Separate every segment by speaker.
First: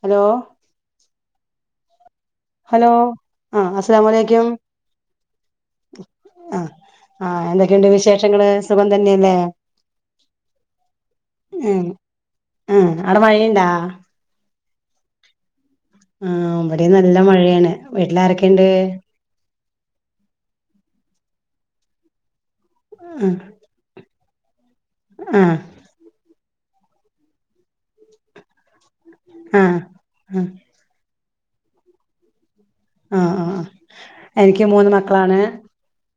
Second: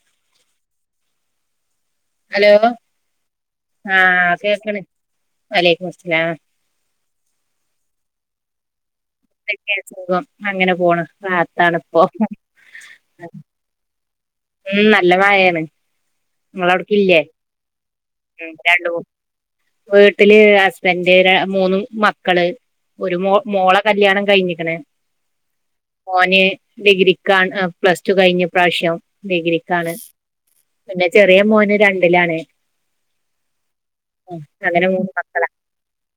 Speaker 1: Hello hello ആഹ് അസലാമുഅലൈക്കും
Speaker 2: വലൈക്കും മുസ്സലാം
Speaker 1: ആഹ് ആഹ് എന്തൊക്കെയുണ്ട് വിശേഷങ്ങള് സുഖം തന്നെയല്ലേ
Speaker 2: എന്തെക്കെ സുഖം, അങ്ങനെ പോണ് റാത്താണ്പ്പൊ
Speaker 1: ആഹ് അവ്ട മഴയ്ണ്ടാ?
Speaker 2: ഉം നല്ല മഴേണ്.
Speaker 1: ആഹ് ഇവിടേം നല്ല മഴയാണ് വീട്ടിൽ
Speaker 2: ഉം
Speaker 1: ആാരൊക്കെയ്ണ്ട്?
Speaker 2: രണ്ട് മൂ വീട്ടില് ഹസ്ബന്ഡ്, ര മൂന്ന് മക്കള് ഒരു മൊ
Speaker 1: ആ
Speaker 2: മോള കല്യാണം കയിഞ്ക്കണ്,
Speaker 1: ആ
Speaker 2: മോന് ഡിഗ്രിക്കാ അഹ് പ്ലസ്റ്റു കയിഞ്ഞിപ്രാശ്യം
Speaker 1: ആ
Speaker 2: ഡിഗ്രിക്കാണ് പിന്നെ ചെറിയ മോന് രണ്ടിലാണ്
Speaker 1: ആഹ് ആഹ് അഹ്
Speaker 2: ഉം,
Speaker 1: എനിക്ക്
Speaker 2: അങ്ങനെ
Speaker 1: മൂന്ന് മക്കളാണ്
Speaker 2: മക്കളാ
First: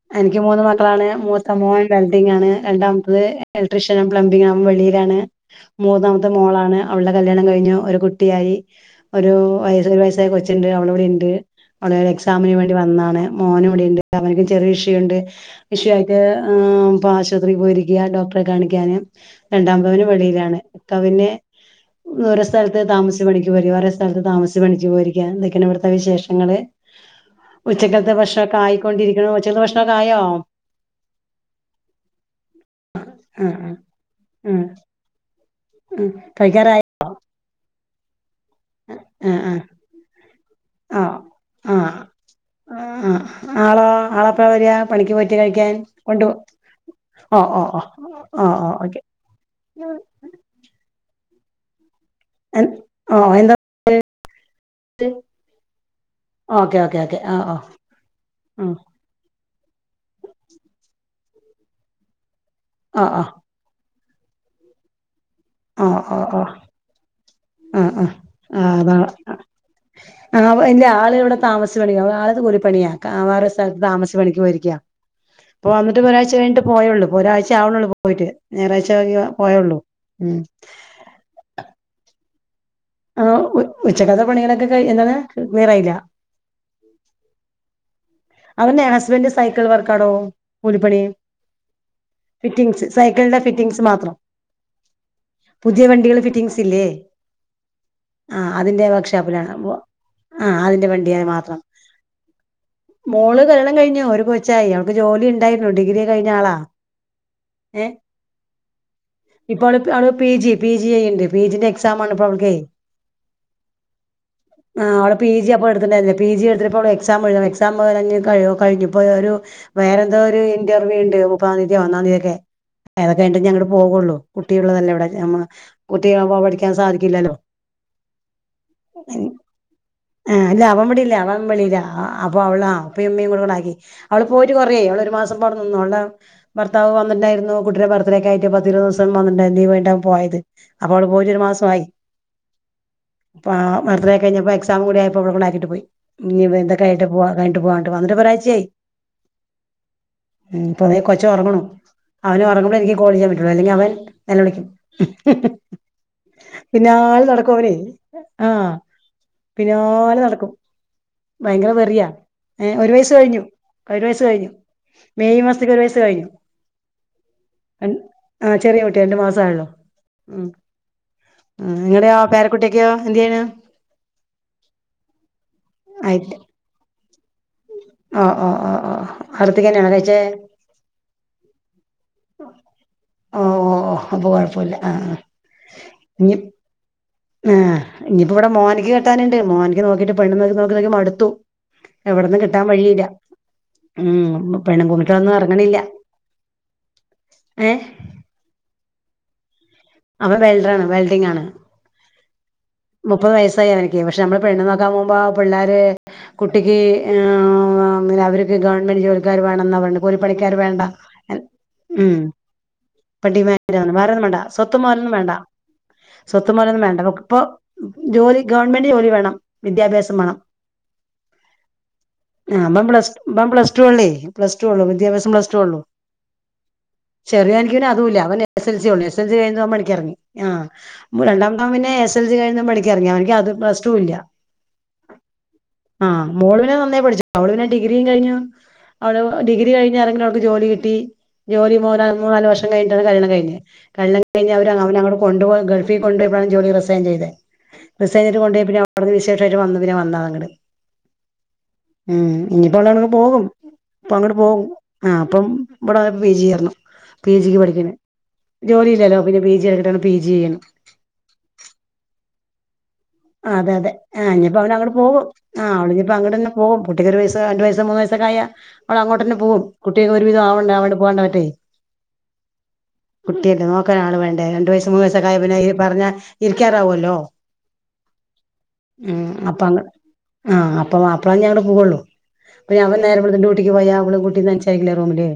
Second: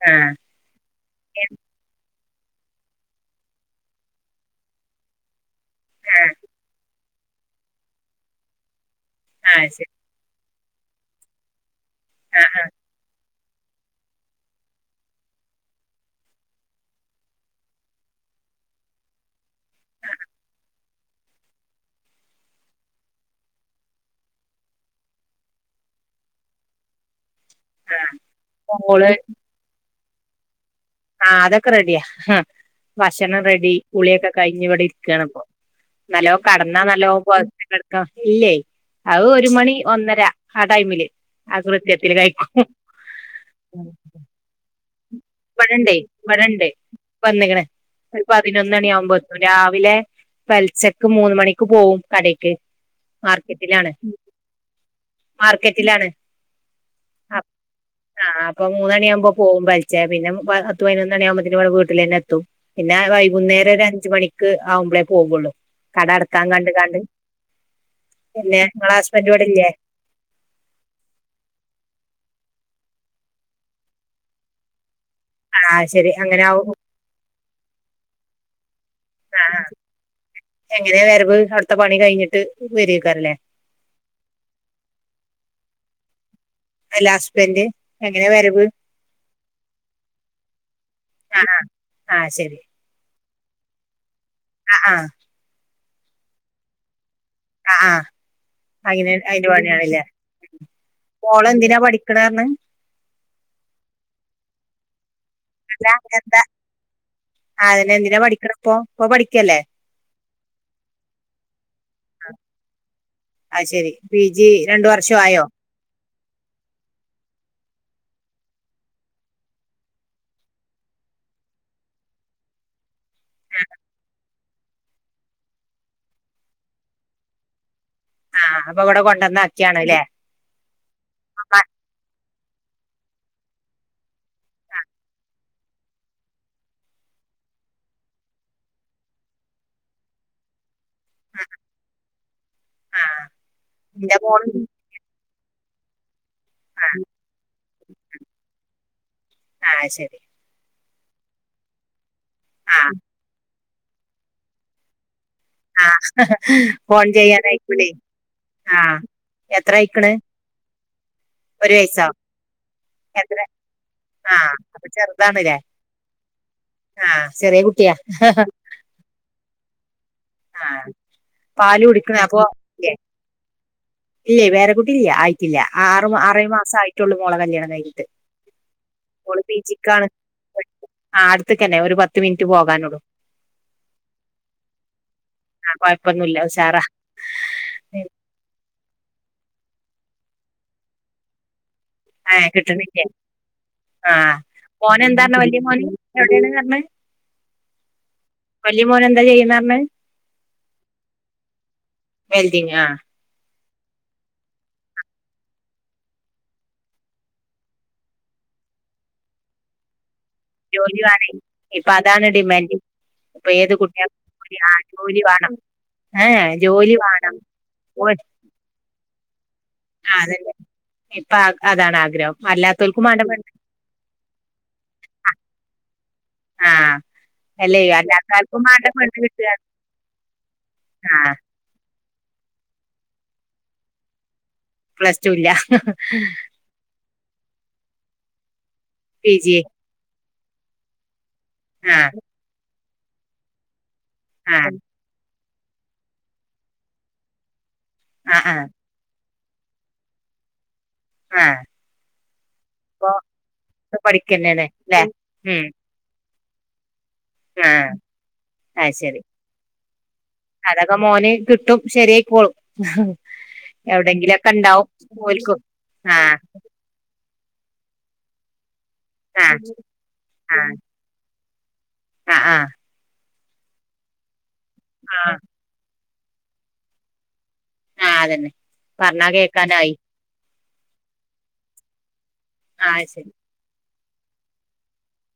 Speaker 2: ആഹ്
Speaker 1: എനിക്ക് മൂന്ന് മക്കളാണ് മൂത്ത മോൻ വെൽഡിംഗ് ആണ്, രണ്ടാമത്തത് ഇലക്ട്രീഷ്യനും പ്ലംബിംഗും, അവൻ വെളിയിലാണ് മൂന്നാമത്തെ
Speaker 2: ആഹ്
Speaker 1: മോളാണ് അവള്ളെ കല്യാണം കയിഞ്ഞു ഒരു കുട്ടിയായി ഒരു
Speaker 2: ആഹ്
Speaker 1: വയ
Speaker 2: ശരി
Speaker 1: ഒരു വയസ്സായി കൊച്ചുണ്ട് അവളിവിടെണ്ട് അവള് എക്സാമിന്
Speaker 2: ആഹ്
Speaker 1: വേണ്ടി വന്നാണ് മോനും ഇവിടുണ്ട് അവനിക്കും ചെറിയ ഇഷ്യൂ ഉണ്ട് ഇഷ്യൂ ആയിട്ട് ഇപ്പൊ ആശുപത്രിക്ക് പോയിരിക്കുക ഡോക് ട്ടരേ കാണിക്കാന് രണ്ടാം മകന് വെളിയിലാണ് ഇക്ക പിന്നെ ഓരോ സ്ഥലത്തെ താമസിച്ച് പണിക്ക് പോയി ഓരേ സ്ഥലത്ത് താമസിച്ച് പണിക്ക് പോയിരിക്കുകയാണ് ഇതൊക്കെയാണ് ഇവിട്ത്തെ വിശേഷം ങ്ങള് ഉച്ചക്കത്തെ ഭക്ഷണംക്കെ ആയിക്കൊണ്ടിരിക്ക്ണു ഉച്ചക്കെത്തെ ഭക്ഷണൊക്കെ ആയോ
Speaker 2: ആ അതൊക്കെ റെഡിയാ ഹ് ഭക്ഷണം
Speaker 1: ആ ആ
Speaker 2: റെഡി കുളിയൊക്കെ
Speaker 1: ആ
Speaker 2: കഴിഞ്ഞ് ഇവിടെ ഇരിക്കാണ്പ്പോ
Speaker 1: ആ
Speaker 2: നല്ലോ കടന്നാ
Speaker 1: കഴിക്കാറായി
Speaker 2: നല്ലോ പോത്ച്ച് കെട്ക്കാ ഇല്ലേ അത്
Speaker 1: ആ
Speaker 2: ഒരു മണി ഒന്നര ആ ടൈമില്
Speaker 1: ആ ആ
Speaker 2: ആകൃത്തിയത്തില് കൈക്കും
Speaker 1: ആ ആ ആളോ ആളെപ്പ വെരാ പണിക്ക് പോയിട്ട് കഴിക്കാൻ
Speaker 2: ബടണ്ടേ
Speaker 1: കൊണ്ട് ഓ
Speaker 2: ബടെണ്ട്
Speaker 1: ഓ
Speaker 2: വന്ന്ക്ക്ണ്
Speaker 1: ഓ
Speaker 2: ഒരു
Speaker 1: ഓ ഓ
Speaker 2: പതിനൊന്നണി
Speaker 1: ഓക്കെ
Speaker 2: ആകുമ്പോ എത്തും രാവിലെ പെല്ച്ചക്ക് മൂന്ന് മണിക്ക് പോവും കടീക്ക്
Speaker 1: ഓ എന്താ
Speaker 2: മാർക്കറ്റിലാണ് മാർക്കറ്റിലാണ്
Speaker 1: ഓക്കെ ഓക്കെ ഓക്കെ ആ
Speaker 2: ആഹ്
Speaker 1: ഓ
Speaker 2: ആ അപ്പം മൂന്നണിയാകുമ്പോ പോകും പെല്ചെ പിന്നെ പ പത്ത് പൈനൊന്നണി ആകുമ്പോത്തിന് ഇബേടെ വീട്ടിലെന്നെത്തും പിന്നെ
Speaker 1: ആ ആ
Speaker 2: വൈകുന്നേരം ഒരു അഞ്ച് മണിക്ക് ആകുമ്പോഴേ പോകുള്ളൂ
Speaker 1: ആ ഓ
Speaker 2: കട
Speaker 1: ഓ ഓ
Speaker 2: അടക്കാൻ കണ്ട് കാണ്ട്
Speaker 1: ആ
Speaker 2: പിന്നെ ഇങ്ങളെ ഹസ്ബൻ്റ് ഇവിടെല്ലേ
Speaker 1: ആഹ് എന്റെ ആള് ഇവിടെ താമസിച്ച് [unintelligible] പണിയാ കാവാരെ സ്ഥലത്ത് താമസിച്ച് പണിക്ക് പോയിരിക്കാ
Speaker 2: ആ
Speaker 1: ഇപ്പ വന്നിട്ട്
Speaker 2: ശരി
Speaker 1: ഒരാഴ്ച്ച
Speaker 2: അങ്ങനെ
Speaker 1: കഴിഞ്ഞിട്ട്
Speaker 2: ആവും
Speaker 1: പോയോള്ളൂ ഒരാഴ് ചാവ്ണോള്ളൂ പോയിട്ട് ഞായറഴ്ച പോയേള്ളൂ
Speaker 2: എങ്ങനെ വരവ് അവിട്ത്തെ പണി കഴിഞ്ഞിട്ട് വരേക്കാരല്ലേ
Speaker 1: ആഹ് ഉ ഉച്ചക്കത്തെ പണികളൊക്കെ കഴിഞ്ഞു ഏന്താണ് ക്ലിയറായില്ല
Speaker 2: അല്ല ഹസ്ബൻ്റ് എങ്ങനെ വരവ്
Speaker 1: അവന്റെ ഹസ്ബൻ്റ് സൈക്കിൾ വർക്കാടോ കൂലിപ്പണി
Speaker 2: ആ ആ
Speaker 1: ഫിറ്റിംഗ്സ് സൈ ക്കിൾൻ്റെ ഫിറ്റിംഗ്സ് മാത്രം
Speaker 2: ആഹ് ആഹ്
Speaker 1: പുതിയ വണ്ടികള് ഫിറ്റിംഗ്സില്ലേ ആ അതിന്റെ വർക്ക്
Speaker 2: അങ്ങനെ അതിന്റെ
Speaker 1: ഷാപ്പിലാണ് അപ്പോ
Speaker 2: പണിയാണല്ലേ
Speaker 1: ആ അതിന്റെ വണ്ടിയാന്നേ
Speaker 2: മോള്
Speaker 1: മാത്രം
Speaker 2: എന്തിനാ പഠിക്കണർന്ന്
Speaker 1: ഓള് കല്യാണം കഴിഞ്ഞു ഒരു കൊച്ചായി അവൾക്ക് ജോലിയുണ്ടായിരുന്നു
Speaker 2: അല്ല
Speaker 1: ഡിഗ്രിക്കെ കഴിഞ്ഞ
Speaker 2: എന്താ
Speaker 1: ആളാ ഏ
Speaker 2: അതിന് എന്തിനാ പഠിക്കണ ഇപ്പൊ ഇപ്പൊ പഠിക്കല്ലേ
Speaker 1: ഇപ്പവള് പി ജി പി ജി യ്യ്ണ്ട് പി ജിന്റെ എക്സാം ആണ്- ഇപ്പ അവൾക്കേ
Speaker 2: ആ ശരി പി ജി
Speaker 1: ആ
Speaker 2: രണ്ടു
Speaker 1: അവള്
Speaker 2: വർഷം
Speaker 1: പി
Speaker 2: ആയോ
Speaker 1: ജി അപ്പ എടുത്തിണ്ടാരുന്നേ പി ജി എട്ത്തിപ്പോ എക്സാം ഏയ്‌ത്ണ് എക്സാം- [unintelligible] കഴിഞ്ഞു ഇപ്പോ ഒരു വേറെ എന്തോ ഒരു ഇന്റർവ്യൂണ്ട് മുപ്പതാം തീയതിക്കോ ഒന്നാം തീയതിക്കെ അതൊക്കെ കഴിഞ്ഞിട്ട് അങ്ങട് പോവുള്ളൂ കുട്ടിയുള്ളതല്ലേ അവിടെ കുട്ടിയാവുമ്പോൾ പഠിക്കാൻ സാധിക്കില്ലല്ലോ
Speaker 2: ആ അപ്പൊ ഇവിടെ കൊണ്ടുവന്നാക്കിയാണ് അല്ലേ
Speaker 1: ആ അല്ല അവം ഇവിടില്ല അവൻവെളിയിലാ ആ അപ്പൊ അവള് [unintelligible] അവള് പോയിട്ട് കൊറേയായി അവള് ഒരു മാസം പ്പം അവടെ നിന്നു ഒള്ടെ ഭർത്താവ് വന്ന ണ്ടായിരുന്നു കുട്ടിടെ ബർത്ത്ഡേക്കെയി ട്ട് പത്തിരുപത് ദിവസം വന്നണ്ടെയിരന്ന് ലീവൈഞ്ഞിട്ടാ പോയത് അപ്പോള് പോയിറ്റ് ഒരു മാസൊയി
Speaker 2: ആ
Speaker 1: പാ
Speaker 2: എന്റെ
Speaker 1: ബർത്തഡേക്കെ
Speaker 2: മോള്
Speaker 1: കഴിഞ്ഞപ്പ എക്സാം കൂടി ആയപ്പോ ഇവള് ഇവി കൈട്ട് പോയി ഇനി ഇപ്പ എന്താ കയ്ട്ട് പോവാ കയിട്ട് പോവാട്ട് വന്നിട്ട് ഇപ്പ ഒരയേച്ചേയായ്
Speaker 2: ആ ശരി
Speaker 1: ഇപ്പ തേ കൊച്ച് ഒറ്ങ്ണു അവന് ഒറങ്ങുമ്പോളെ
Speaker 2: ആ
Speaker 1: എനിക്ക് കോള്യ്യാൻ പറ്റുള്ളൂ അല്ലെങ്കി അവൻ നെലവിളിക്കും
Speaker 2: ആ
Speaker 1: പിന്നെ
Speaker 2: ഫോൺ
Speaker 1: ആൾ നടക്കുംഒനെ
Speaker 2: ചെയ്യാനായിക്കൂലേ
Speaker 1: ആ
Speaker 2: എത്ര അയക്കണ്
Speaker 1: പിന്നാലെ നടക്കും ഭയങ്കര
Speaker 2: ഒരു
Speaker 1: വെറിയാ
Speaker 2: വയസ്സോ
Speaker 1: ഏ ഒരു വയസ്സ്
Speaker 2: എത്ര
Speaker 1: കഴിഞ്ഞു ഒരു വയസ്സ്
Speaker 2: ആ
Speaker 1: കഴിഞ്ഞു
Speaker 2: അപ്പൊ
Speaker 1: മെയ്
Speaker 2: ചെറുതാണല്ലേ
Speaker 1: മാസക് ഒരു വയസ് കഴിഞ്ഞു
Speaker 2: ആ ചെറിയ
Speaker 1: എൻ
Speaker 2: കുട്ടിയാ
Speaker 1: ആ ചെറിയ കുട്ടിയാ രണ്ടു മാസ ആയോള്ളു ഉ
Speaker 2: ആ
Speaker 1: ആ
Speaker 2: പാല്
Speaker 1: നിങ്ങടെ
Speaker 2: കുടിക്കണ
Speaker 1: ആ
Speaker 2: അപ്പൊ
Speaker 1: പേരക്കുട്ടിക്ക്‌
Speaker 2: ഇല്ലേ
Speaker 1: എന്ത് ചെയ്ന്
Speaker 2: ഇല്ലേ വെറെ കുട്ടി ഇല്ല്യ ആയിട്ടില്ല ആറ് മാ അറേഴ്‌ മാസ ആയിട്ടുള്ളൂ മോള കല്യാണം കഴിഞ്ഞിട്ട്
Speaker 1: ആ ആ ആ ആ ഹ്
Speaker 2: മോള് പി
Speaker 1: അട്ത്ത്ക്കെന്നെയാണോ
Speaker 2: ജിക്കാണ്
Speaker 1: കഴിച്ചേ
Speaker 2: ആ അടുത്ത്ക്കെന്നെ ഒരു പത്ത് മിനിറ്റ് പോകാനൊള്ളൂ
Speaker 1: ഓ ഓ ഓ അപ്പൊ കൊഴപ്പമില്ല ആ ആ
Speaker 2: ആ
Speaker 1: ഇനി
Speaker 2: കൊയ്പ്പൊന്നുല്ല ഉഷാറാ
Speaker 1: ആ ഇനിയിപ്പോ ഇവടെ മോനിക്ക് കെട്ടാന്ണ്ട് മോനിക്ക് നോക്കിട്ട് പെണ്ണന്ന്വരെ സകലയും മടുത്തു
Speaker 2: ആ
Speaker 1: എവ്ടന്നും കിട്ടാൻ വഴിയില്ല
Speaker 2: കിട്ടണില്ലേ ആ
Speaker 1: മ് പെണ്ണ്
Speaker 2: മോൻ എന്താണ്
Speaker 1: [unintelligible]
Speaker 2: വലിയ മോൻ
Speaker 1: ഇറങ്ങുന്നില്ല
Speaker 2: എവിടെയാണ് പറഞ്ഞത്
Speaker 1: ഏ
Speaker 2: ന്താചെയ്യുന്ന അമ്മേം
Speaker 1: അവ വെൽഡറാണ് വെൽഡിംങ് ആണ്
Speaker 2: വെൽഡിംങാ
Speaker 1: തയ്യാനെനിക്ക് പക്ഷെ അമ്മള് പെണ്ണങ്ങക്ക് ആവുമ്പോ പിള്ളാരെ കുട്ടിക്ക് ങ് ഒന്നിലാ അവരിക്ക് ഗവൺമെന്റ് ജോലിക്കാര് വേണംന്നാ പണ് കൂലി പണിക്കാര് വേണ്ട
Speaker 2: ജോലി വേണേ
Speaker 1: എൻ
Speaker 2: ഇപ്പൊ
Speaker 1: ഉം
Speaker 2: അതാണ് ഡിമാൻഡ്
Speaker 1: ഇപ്പ
Speaker 2: ഇപ്പൊ ഏത്
Speaker 1: ഡിമാൻണ്ടാന്ന്‌
Speaker 2: കുട്ടികൾക്കും
Speaker 1: വേറൊന്നും വേണ്ട
Speaker 2: ജോലി- ആ,
Speaker 1: സ്വത്തും മൊതലൊന്നും
Speaker 2: ജോലി
Speaker 1: വേണ്ട
Speaker 2: വേണം ഏ
Speaker 1: സ്വത്തു മൊതലൊന്നും
Speaker 2: ജോലി
Speaker 1: വേണ്ട വ്
Speaker 2: വേണം
Speaker 1: ഇപ്പൊ
Speaker 2: ഓ,
Speaker 1: ജോലി ഗവണ്മെന്റ് ജോലി വേണം
Speaker 2: ആ,
Speaker 1: വിദ്യാഭ്യാസം വേണം
Speaker 2: അതന്നെ ഇപ്പൊ ആ- അതാണ് ആഗ്രഹം
Speaker 1: ആമ്പം
Speaker 2: അല്ലാത്തവർക്കും
Speaker 1: പ്ലസ്
Speaker 2: വേണ്ട
Speaker 1: ടു
Speaker 2: പെണ്ണ്.
Speaker 1: ഇമ്പം പ്ലസ് ടു ഒള്ളേ പ്ലസ് ടു ഒള്ളു വിദ്യാഭ്യാസം പ്ലസ് ടു ഒള്ളു
Speaker 2: ആഹ്
Speaker 1: ചെറിയാനിക്ക് പിന്ന അതുല്ല അവൻ എ എസ് എസ് എൽസി ഒണ്ട് എസ്എൽസി
Speaker 2: കിട്ടുക
Speaker 1: ഴിഞ്ഞതും അവൻ പണിക്കിറങ്ങി ആ
Speaker 2: ആ
Speaker 1: മ്ബ് രണ്ടാമത്തവൻ പിന്നെ എസ് സെൽസികഴിഞ്ഞ് പണിക്ക് ഇറങ്ങി അവനിക്ക് അതും പ്ലസ്ടു ഇല്ല
Speaker 2: പ്ലസ് ടു ഇല്ല
Speaker 1: ആഹ് മോളു പിന്നെ നന്നായി പഠിച്ചു അവളു പിന്നെ ഡിഗ്രീം കഴിഞ്ഞു അവള്
Speaker 2: പി ജി
Speaker 1: ഡിഗ്രി കഴിഞ്ഞ് എറങ്ങടുത്ത് ജോലി കിട്ടി ജോലി
Speaker 2: ആ
Speaker 1: മോനാ മൂന്നാല് വർഷം കഴിഞ്ഞിട്ടാണ് കല്യാണം കഴിഞ്ഞേ കല്യാണം കഴിഞ്ഞേ
Speaker 2: ആ
Speaker 1: അവര് അവ അവനങ്ങട് കൊണ്ടു പോയ ഗൾഫിൽ കൊണ്ടോഴപ്പഴാണ് ജോലി റിസൈൻ ചെയ്തേ റിസൈൻ
Speaker 2: ആ
Speaker 1: ചെയ്ത്
Speaker 2: ആ
Speaker 1: കൊണ്ടോഴപ്പഴേ അവിടുന്ന് വിശേഷായിട്ട് വന്ന് പിന്നെ വന്ന് ആ ആങ്ങട്
Speaker 2: ആ
Speaker 1: ഉം ഇനിയിപ്പോ അവള് അവിടന്ന്
Speaker 2: ഇപ്പൊ
Speaker 1: പോകും അപ്പ അങ്ങ്ട് പോകും
Speaker 2: പഠിക്കന്നെയാണ് അല്ലേ
Speaker 1: ആ അപ്പം
Speaker 2: ഉം
Speaker 1: ഇവിടെ പിജിയാ ത്ത്ണ പി ജിക്ക്
Speaker 2: ആ
Speaker 1: പഠിക്കണ്
Speaker 2: അത്
Speaker 1: ജോലിഇല്ലല്ലോ
Speaker 2: ശരി
Speaker 1: പിന്നെ പി ജി എടുക്കട്ടന്ന്
Speaker 2: അതൊക്കെ മോന് കിട്ടും ശരിയായിക്കോളും
Speaker 1: അതെ അതെ ആ
Speaker 2: എവിടെങ്കിലൊക്കെ
Speaker 1: ഇനിപ്പോ
Speaker 2: ഉണ്ടാവും
Speaker 1: അവനങ്ങട് പോകും
Speaker 2: ഓൽക്കും
Speaker 1: ആ അവളിഞ്ഞിപ്പോ
Speaker 2: ആ
Speaker 1: അങ്ങട് തന്നെ പോകും പുട്ടിക്കൊരുവയസ്സ് താ രണ്ടു വയസ്സാ മൂന്ന് വയസക്ക ആയാ അവള് അങ്ങട്ടന്നെ
Speaker 2: ആ
Speaker 1: പോവും കുട്ടിയിത് ഒരു വിധം
Speaker 2: ആ
Speaker 1: ആവണ്ടേ അവിടെ പുവാണ്ട് പറ്റേ
Speaker 2: ആ ആ
Speaker 1: കുട്ടിയെ എല്ലാക്ക്‌ ഒര് ആള് വേണ്ടേ രണ്ടു വയസ്സ് മൂന്ന്
Speaker 2: ആ
Speaker 1: വയസക്ക ആയാ പിന്നെ ഈ പറഞ്ഞ ഇരിക്കാറഅവുല്ലോ
Speaker 2: ആ അതന്നെ
Speaker 1: ഉം
Speaker 2: പറഞ്ഞാ
Speaker 1: അപ്പം അങ്ങട്
Speaker 2: കേക്കാനായി
Speaker 1: ആ അപ്പോ വാപ്പളാന്റെ അങ്ങട് പോവോള്ളൂ അപ്പഴ്
Speaker 2: ആ
Speaker 1: അവൻ നേരം
Speaker 2: ശരി
Speaker 1: വെള്ത്ത് ഡ്യൂട്ടിക്ക് പോയാ ഓളും കുട്ടീം തനിച്ചാരിക്കില്ലേ റൂമില്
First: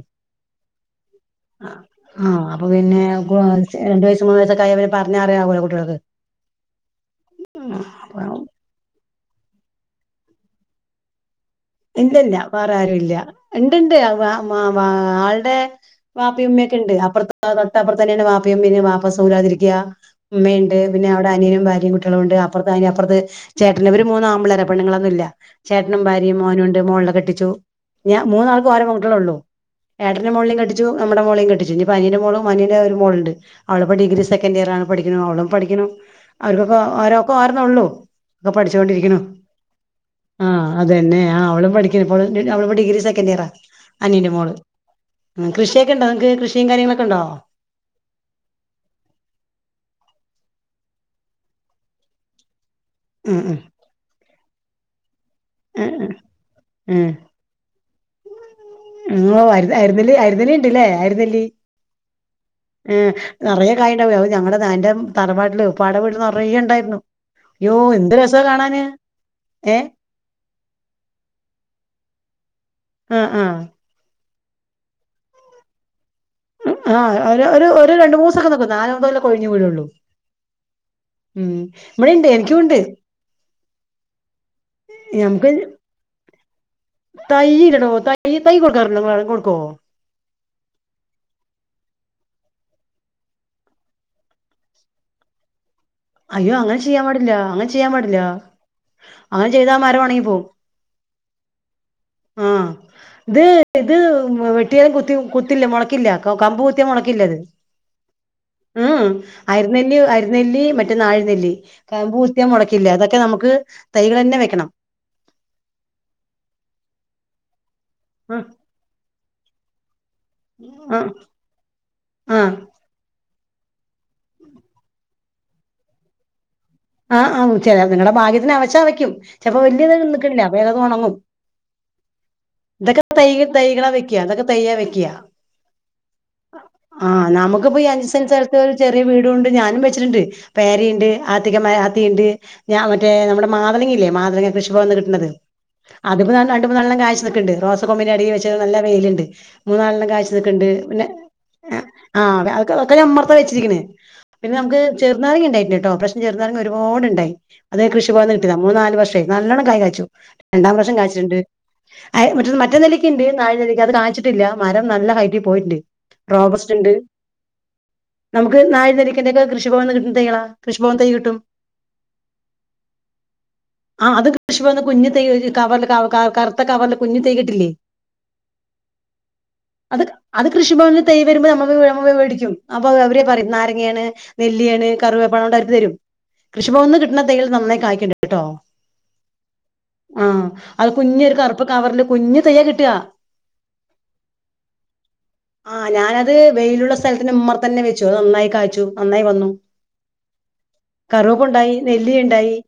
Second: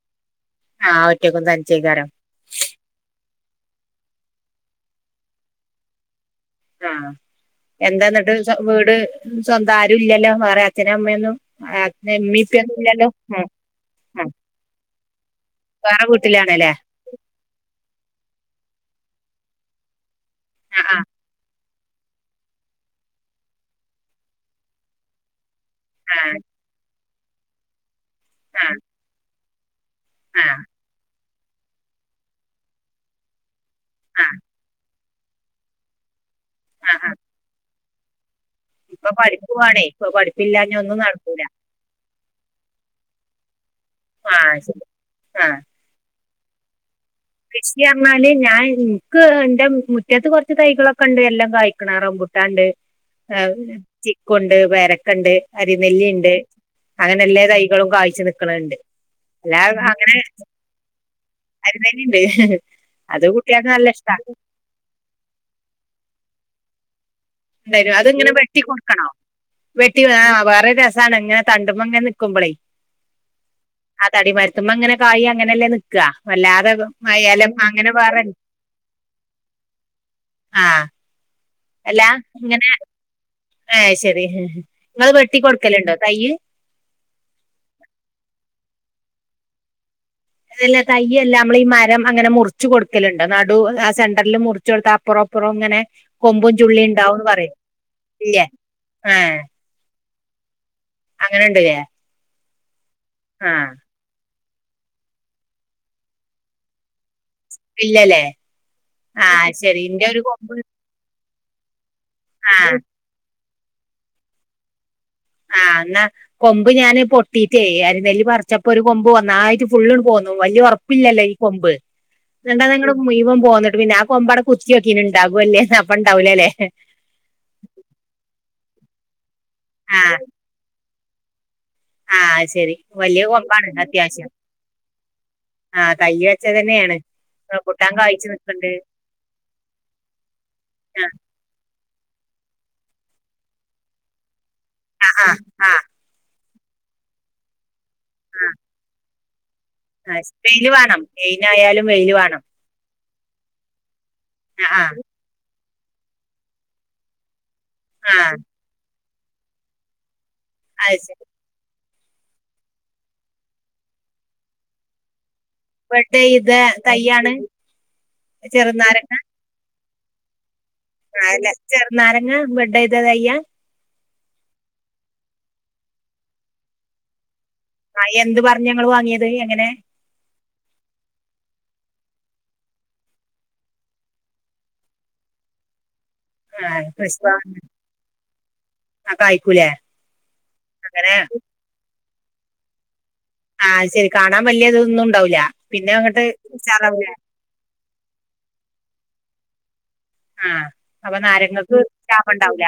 Speaker 2: ആ ഒറ്റക്കും തനിച്ചേക്കാരം
Speaker 1: ആ അപ്പപിന്നെ [unintelligible] ച്ചേ രണ്ടു വയസ്സ് മൂന്ന് വയസക്ക ആയാൽ പിന്നെ പറഞ്ഞാ അറിവാവല്ലോ കുട്ടികൾക്ക്
Speaker 2: ആ
Speaker 1: ഉം,
Speaker 2: എന്താ
Speaker 1: അപ്പൊ
Speaker 2: എന്നിട്ട് ച്ച വീട് സ്വന്തം ആരുല്ലല്ലോ വേറെ അച്ഛനും അമ്മയൊന്നും അച്ഛനും
Speaker 1: ഇല്ലയില്ല വേറെ
Speaker 2: ഇമ്മിപ്പൊന്നും
Speaker 1: ആരും
Speaker 2: ഇല്ലല്ലോ
Speaker 1: ഇല്ല
Speaker 2: ഉം
Speaker 1: ഇണ്ട്ണ്ട് അ വ
Speaker 2: ഉം
Speaker 1: മാ വ- ആൾടെ
Speaker 2: വേറെ
Speaker 1: വാപ്പേം
Speaker 2: വീട്ടിലാണല്ലേ
Speaker 1: ഉമ്മേക്കെണ്ട് അപ്പുറത്ത തൊട്ടപ്പുറത്തന്നെയാണ് വാ പ്പേം പിന്നെ വാപ്പ സുഖയില്ലാതിരിക്കയാ ഉമ്മേയിണ്ട്
Speaker 2: ആ
Speaker 1: പിന്നെ അവിടെ അനിയനും ഭാര് കുട്ടികളുണ്ട് അപ്പറത്ത് അതിന് അപ്പറത്ത് ചേട്ടനും മൂന്ന് ആമ്പിള്ളേരാ പെണ്ണിങ്ങളൊന്നും ഇല്ല ചേട്ടണും
Speaker 2: ആ ആ
Speaker 1: ഭാര്യേം- ണ്ട് മോൾട കെട്ടിച്ചു ഞാ
Speaker 2: ആ
Speaker 1: മൂന്നാൾക്കും ഓരോ പെൺകുട്ടികളെയുള്ളൂ ഏട്ടന്റെ
Speaker 2: ആ
Speaker 1: മോളിലേ കെട്ടിച്ചു ഇവിട മോളെയും കെട്ടിച്ചു ഇനിപ്പ അനിയന്റെ മോളും അനിയന്റെ വേറൊരു മോളുണ്ട് അവളിപ്പോ ഡിഗ്രി
Speaker 2: ആ
Speaker 1: സെക്കന്റ്‌ ഇയർ ആണ് പഠിക്കണ് ഓളും പഠിക്കണം അവർക്കൊക്കെ
Speaker 2: ആ ആ
Speaker 1: ഓരോകൊ ഓരന്നേയുള്ളൂ ഒക്കെ
Speaker 2: ഇപ്പൊ
Speaker 1: പഠിച്ചൊണ്ടിരിക്കണു
Speaker 2: പഠിക്കുവാണേ ഇപ്പൊ
Speaker 1: ആഹ്
Speaker 2: പഠിപ്പില്ലാഞ്ഞ
Speaker 1: അത്
Speaker 2: ഒന്നും
Speaker 1: തന്നെ ആ
Speaker 2: നടക്കൂല
Speaker 1: അവളും പഠിക്കണിപ്പോള് അവള് ഇപ്പോ ഡിഗ്രിസെക്കന്റ്‌ ഇയറാ അനിയന്റെ
Speaker 2: ആ
Speaker 1: മോള്
Speaker 2: ശരി ആ
Speaker 1: കൃഷിയൊക്കെയിണ്ടോ നിങ്ങക്ക് കൃഷിയും കാര്യങ്ങള്
Speaker 2: കൃഷി പറഞ്ഞാല് ഞാൻ ഇൻക്ക് എന്റെ മുറ്റത്ത് കൊറ് തൈകളൊക്കെയുണ്ട് എല്ലാം കായ്ക്കണ റമ്പൂട്ടാൻണ്ട്
Speaker 1: ഉം ഉം
Speaker 2: ചിക്കുയുണ്ട് പേരക്ക - ക്കണ്ട്
Speaker 1: ഉം
Speaker 2: അരിനെല്ലിയിണ്ട്
Speaker 1: ഉം
Speaker 2: അങ്ങനെ എല്ലാ തൈകളും കായ്ച്ച് നിക്കണ് ണ്ട്
Speaker 1: ഉം അര് അരിനെല്ലി അരിനെല്ലി ഉണ്ടല്ലേ അരിന്നെല്ലി
Speaker 2: അരിനെല്ലിണ്ട്
Speaker 1: ങേ
Speaker 2: അത് കുട്ടികൾക്ക്
Speaker 1: നിറയ
Speaker 2: നല്ല ഇഷ്ടാ
Speaker 1: കായിണ്ടാവല്ലോ ഞങ്ങളെ തറവാട്ടില് ഉപ്പാട വീട്ടില് നിറയേണ്ടാ
Speaker 2: എന്തായാലും അതിങ്ങനെ വെട്ടി കൊടുക്കണോ
Speaker 1: ഏഹ്
Speaker 2: വെട്ടി ആ വേറെ രസാണ് ഇങ്ങനെ തണ്ടുമ്പങ്ങനെ നിക്കുമ്പളേ
Speaker 1: ആഹ് ആഹ്
Speaker 2: തടി മരത്തുമേ അങ്ങനെ കായ് അങ്ങനെയല്ലേ നിക്കുകാ വല്ലാതെ
Speaker 1: ആഹ് ഒരു
Speaker 2: അയാലും
Speaker 1: ഒരു
Speaker 2: അങ്ങനെ
Speaker 1: ഒരു രണ്ട് മൂന്ന്
Speaker 2: പറഞ്ഞ്
Speaker 1: ദിവസൊക്കെ നിക്കും നാലാമത്തോലെ കൊഴിഞ്ഞു വീഴുള്ളൂ
Speaker 2: ആ
Speaker 1: ഉം ഇവിടെ ഇണ്ട് എനിക്കും ണ്ട്
Speaker 2: ഏഹ് ശരി ങ്ങള് വെട്ടി
Speaker 1: ഞമ്മക്ക്
Speaker 2: കൊടുക്കലുണ്ടോ തയ്യ്?
Speaker 1: തൈ ഇടണോ തൈ തൈ കൊടുക്കാറ്ണ്ടോ ങ്ങളെ ആടൊക്കെ കൊടുക്കോ
Speaker 2: അതല്ല തയ്യെല്ലാം നമ്മൾ ഈ മരം അങ്ങനെ മുറിച്ചു കൊടുക്കലുണ്ടോ നടു സെന്ററിൽ മുറിച്ച് കൊട്‌ത്ത അപ്പുറം അപ്പറം അങ്ങനെ
Speaker 1: അയ്യോ അങ്ങനെ ചെയ്യാൻ പാടില്ല അങ്ങനെ ചെയ്യാൻ പാടില്ല
Speaker 2: ഇല്ലേ
Speaker 1: അങ്ങനെ ചെയ്താ മര ഒണങ്ങി പോവും
Speaker 2: അങ്ങനെ ണ്ട്ല്ലേ
Speaker 1: ആ ത് ത് വെട്ടിയാലും കുത്തി കുത്തില്ല മുളക്കില്ല കമ്പ് കുത്തിയാ മുളക്കില്ലത്
Speaker 2: ഇല്ലല്ലേ
Speaker 1: ഉം
Speaker 2: ആഹ് ശരി
Speaker 1: അരുന്നെല്ലി
Speaker 2: ഇന്റെ ഒരു കൊമ്പ്
Speaker 1: അരനെല്ലി മറ്റ താഴ്ന്നില്ലേ? കമ്പു കുത്തിയാ
Speaker 2: ആഹ്
Speaker 1: മുളക്കില്ല. അതൊക്കെ നമുക്ക് തൈകൾന്നെ വെക്കണം
Speaker 2: ആ ന്നാ കൊമ്പ് ഞാാന് പൊട്ടീട്ടേ അരിനെല്ലി
Speaker 1: ആഹ്
Speaker 2: പറിച്ചപ്പോഒരു കൊമ്പ് വ നന്നായിട്ട് ഫുള്ള് പോന്നു വലിയ
Speaker 1: ആഹ്
Speaker 2: ഉറപ്പില്ലല്ലോ ഈ കൊമ്പ്
Speaker 1: ആഹ്
Speaker 2: നിട്ട് അതങ്ങട്ട്. പോന്നിട്ട് പിന്നെ ആ കൊമ്പാടെ കുത്തിയൊക്കിനി ണ്ടാവോ ല്ലേന്ന് അപ്പ ണ്ടാവൂല ല്ലേ
Speaker 1: ആ ആം നിങ്ങടെ ഭാഗ്യത്തിന് അവശ വയ്ക്കും ചിലപ്പോ വലിയത്
Speaker 2: ആ
Speaker 1: നിക്കില്ലേ അലത് ഉണങ്ങും
Speaker 2: ആ ശരി
Speaker 1: എന്തൊക്കെ
Speaker 2: വലിയ
Speaker 1: ത
Speaker 2: കൊമ്പാണ്
Speaker 1: തൈകളാ വെക്ക
Speaker 2: അത്യാവശ്യം
Speaker 1: ഇതൊക്കെ തയ്യ വെക്ക്യാ.
Speaker 2: ആ തൈ വെച്ച തന്നെയാണ്
Speaker 1: ആ നമുക്കിപ്പ ഈ
Speaker 2: റംബുട്ടാൻ
Speaker 1: അഞ്ച്സൻ
Speaker 2: കായ്ച്ചു
Speaker 1: സ്ഥലത്ത്
Speaker 2: നിൽക്കുന്നുണ്ട്
Speaker 1: ഒരു ചെറിയ വീടണ്ട് ഞാനും വെച്ചിട്ട്ണ്ട്
Speaker 2: ആ
Speaker 1: പേരെണ്ട് അതി ആത്തീണ്ട്, മറ്റേ നമ്മുടെ മാതളങ്ങീല്ലേ, മാതളങ്ങ, കൃഷിഭവനീന്ന്
Speaker 2: ആ
Speaker 1: കിട്ടണത്
Speaker 2: ആ
Speaker 1: അതി നല്ല കായ്ച്ചു നിക്കണ്‌ണ്ട്. റോസ കമ്പിൻ്റെ അടീ
Speaker 2: ആ,
Speaker 1: വെച്ചാ നല്ല വെയിലുണ്ട് മൂന്നാളെണ്ണം
Speaker 2: ആ
Speaker 1: കാഴ്ച്ച് നിക്ക്ണ്ട്
Speaker 2: വെയില് വേണം
Speaker 1: പിന്നെ
Speaker 2: മെയിനായാലും വെയില്
Speaker 1: ആ.
Speaker 2: വേണം
Speaker 1: [unintelligible] ഒക്ക ഞമ്മർത്ത വച്ചിരിക്ക്ണെ പിന്നെ
Speaker 2: ആ
Speaker 1: നമ്മക്ക്
Speaker 2: ആ
Speaker 1: ചെറുനാരങ്ങ ണ്ടായിട്ട്ണ്ട് കേട്ടോ പ്രാവശ്യം ചെറുനാരങ്ങ ഒരുപാടുണ്ടായി. അത് കൃഷി
Speaker 2: ആ
Speaker 1: ഭവൻ കിട്ടിയതാ ന മൂന്ന് നാല് വർഷമായി നല്ലണം കായ് കയച്ചു രണ്ടാം
Speaker 2: അത്
Speaker 1: വർഷം
Speaker 2: ശരി
Speaker 1: കഴിച്ചിട്ടുണ്ട് റ്റ മറ്റ നെല്ലിക്കണ്ട് നാഴ നെല്ലിക്ക അത് കാണിച്ചിട്ടില്ല മരം നല്ല ഹൈ യി
Speaker 2: ബെഡ് ചെയ്ത
Speaker 1: റോബസ്റ്റ് ണ്ട്
Speaker 2: തൈയാണ്
Speaker 1: നമ്മക്ക് നായ് നെല്ലിക്ക കൃഷിഭവിന് ന്ന്. എന്ത്‌ തയ്യളാ.
Speaker 2: ആല്ല ചെറുനാരങ്ങ ബെഡ്ഡ് ചെയ്ത തയ്യ
Speaker 1: കൃഷി ഭവാനിന്ന് കുഞ്ഞു തൈ ക കറുത്ത കവറല് കുഞ്ഞി തൈ
Speaker 2: ആ എന്ത് പറഞ്ഞ് ഞങ്ങൾ വാങ്ങിയത് എങ്ങനെ
Speaker 1: അത് അത് കൃഷി ഭവാനിന്ന് തയ്യ് വരുമ്പോ. മേടിക്കും അപ്പൊ അവര പറയും നാരങ്ങാണ് നെല്ലിയാണ് കറവേപ്പണണം കൊണ്ട അവര് തരും
Speaker 2: ആ
Speaker 1: കൃഷിഭവനീന്ന് കിട്ടണ
Speaker 2: കൃഷ്ണ
Speaker 1: തയ്കള് നന്നായി കായ്ക്കണുണ്ടിട്ടോ
Speaker 2: ആ കായ്ക്കൂലേ
Speaker 1: ആ അത്
Speaker 2: അങ്ങനെ
Speaker 1: കുഞ്ഞ് ഒരു കറുപ്പ് കവറില് കുഞ്ഞ് തെയ്യ കിട്ടുക
Speaker 2: ആ ശരി കാണാൻ വലിയ ഇതൊന്നും ഉണ്ടാവില്ല
Speaker 1: ആ
Speaker 2: പിന്നെ അങ്ങോട്ട്
Speaker 1: ഞാനത് വെയിലുള്ള
Speaker 2: ഉഷാറാവില്ല
Speaker 1: സ്ഥലത്തിന് മ്മർത്ത് തന്നെ വെച്ചു നന്നായി കാച്ചു നന്നായി വന്നു
Speaker 2: ആഹ് അപ്പൊ
Speaker 1: കറവപ്പുണ്ടായി
Speaker 2: നാരങ്ങക്ക്
Speaker 1: നെല്ലി
Speaker 2: ക്ഷാമം
Speaker 1: ണ്ടായി
Speaker 2: ഉണ്ടാവൂല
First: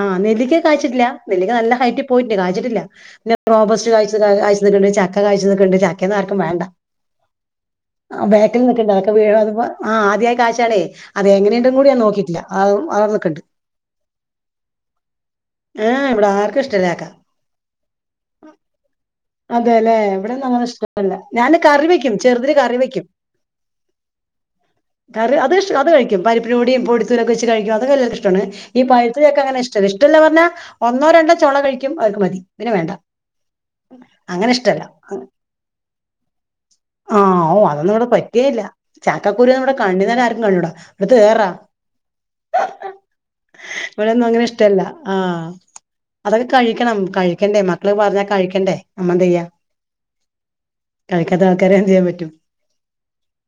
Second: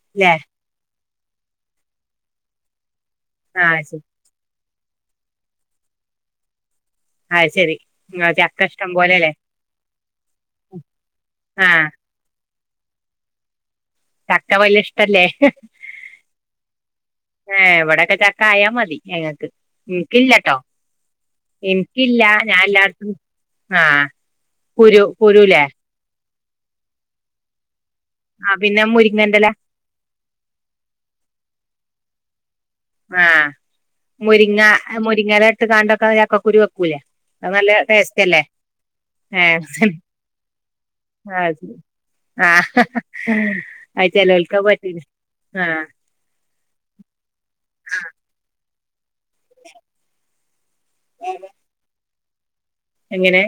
Speaker 1: ആ
Speaker 2: ല്ലേ
Speaker 1: നെല്ലിക്ക കായ്ച്ചിട്ടില്ല നെല്ലിക നല്ല ഹൈറ്റ് പോയി കായ്ച്ചിട്ടില്ല. പിന്ന
Speaker 2: ആഹ്
Speaker 1: റോബസ്റ്റ
Speaker 2: ശരി
Speaker 1: കായ്ച്ചത്, കായ്ച്ച് നിക്കണ്‌ണ്ട്, ചക്ക കായ്ച്ച് നിക്കണ്‌ണ്ട്, ചക്കേന്നും ആർക്കും വേണ്ട
Speaker 2: ആഹ് ശരി
Speaker 1: ആ
Speaker 2: ആഹ്
Speaker 1: ബേക്കിൽ
Speaker 2: ചക്ക ഇഷ്ടം
Speaker 1: നിട്ടിണ്ട് അതൊക്കെ വീ
Speaker 2: പോലെല്ലേ
Speaker 1: അ ആ ആദ്യായ കാശാണെ അതെങ്ങനെ [unintelligible]
Speaker 2: ആഹ്
Speaker 1: കൂടി ഞാൻ നോക്കിട്ടില്ല ആം [unintelligible]
Speaker 2: [unintelligible] വല്യഷ്ടല്ലേ?
Speaker 1: ആ ഏ വ്ടെ ആർക്കും ഇഷ്ടല്ല ചക്ക
Speaker 2: ഏ വ്ടൊക്കെ ചക്ക ആയാ മതി ഞങ്ങക്ക്
Speaker 1: അതെല്ലേ ഇവിടൊന്നും
Speaker 2: ന്ക്ക്ല്ലട്ടോ
Speaker 1: അങ്ങനെ ഇഷ്ടല്ല. ഞാന് കറി വെക്കും
Speaker 2: ന്ക്ക്ല്ലാ.
Speaker 1: ചെറുതില്
Speaker 2: ഞാൻ
Speaker 1: കറി വെക്കും.
Speaker 2: എല്ലാർക്കും ആ
Speaker 1: കറി അതിഷ്ട, അത് കഴിക്കും പരി [unintelligible] വച്ച് കഴിക്കും, അതൊക്കെ [unintelligible] ഇഷ്‌ടാണ്.
Speaker 2: ആഹ്
Speaker 1: ഈ
Speaker 2: പിന്നെ മുരിങ്ങന്റെല
Speaker 1: [unintelligible] ഇഷ്‌ടാണ്. ഇഷ്ട ഒന്നോ രണ്ടോ ചൊള കഴിക്കും [unintelligible] മതി പിന്നെ വേണ്ട.
Speaker 2: ആ
Speaker 1: അങ്ങനെ
Speaker 2: മുരിങ്ങ
Speaker 1: ഇഷ്ടല്ല
Speaker 2: മുരിങ്ങയില ഇട്ട്കാണ്ടൊക്കെ ചക്ക കുരു വെക്കൂലേ അ നല്ല ടേസ്റ്റ് അല്ലേ
Speaker 1: ചാക്കാക്കുരു
Speaker 2: ഏഹ്
Speaker 1: നമ്മടെ കണ്ണന് നല്ല
Speaker 2: അത്
Speaker 1: ആർക്കും [unintelligible]
Speaker 2: ശരി ആഹ്
Speaker 1: ഇവിടെന്നും അങ്ങനെ ഇഷ്ടല്ല
Speaker 2: [unintelligible]
Speaker 1: ആഹ് അതൊക്കെ കഴിക്കണം കഴിക്കണ്ടേ മക്കള് പറഞ്ഞാ കഴിക്കണ്ടേ നമ്മളെന്താ ചെയ്യുവാ കഴിക്കാത്ത ആൾക്കാരെ എന്ത് ചെയ്യാൻ പറ്റും
Speaker 2: എങ്ങനെ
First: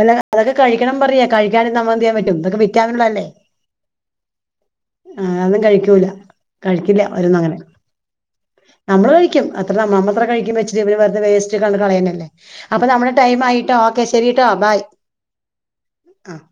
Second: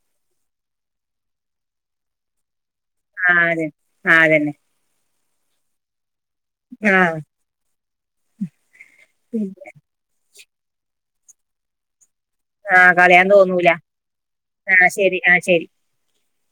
Speaker 1: അല്ല അതൊക്കെ കഴിക്കണം പറയാ കഴിക്കാതിരുന്നാൽ നമ്മള് എന്ത് ചെയ്യൻ പറ്റും ഇതൊക്കെ വെ
Speaker 2: ആഹ് അതെ ആഹ് അതന്നെ
Speaker 1: ആഹ് അത് കഴിക്കൂല കഴിക്കില്ല
Speaker 2: ആഹ്
Speaker 1: ഓരൊന്നും അങ്ങനെ നമ്മള് കഴിക്കും അത്ര നമ്മത്ര കഴിക്കും [unintelligible] വെറുതെ വേസ്റ്റിൽ കൊണ്ടേ കളയുന്നതല്ലേ അപ്പൊ
Speaker 2: ആഹ്
Speaker 1: നമ്മുടെ
Speaker 2: കളയാൻ
Speaker 1: ടൈം
Speaker 2: തോന്നൂല
Speaker 1: ആയിട്ടോ ഓക്കെ ശരിട്ടോ ബൈ
Speaker 2: ആഹ് ശരി ആഹ് ശരി
Speaker 1: ആഹ്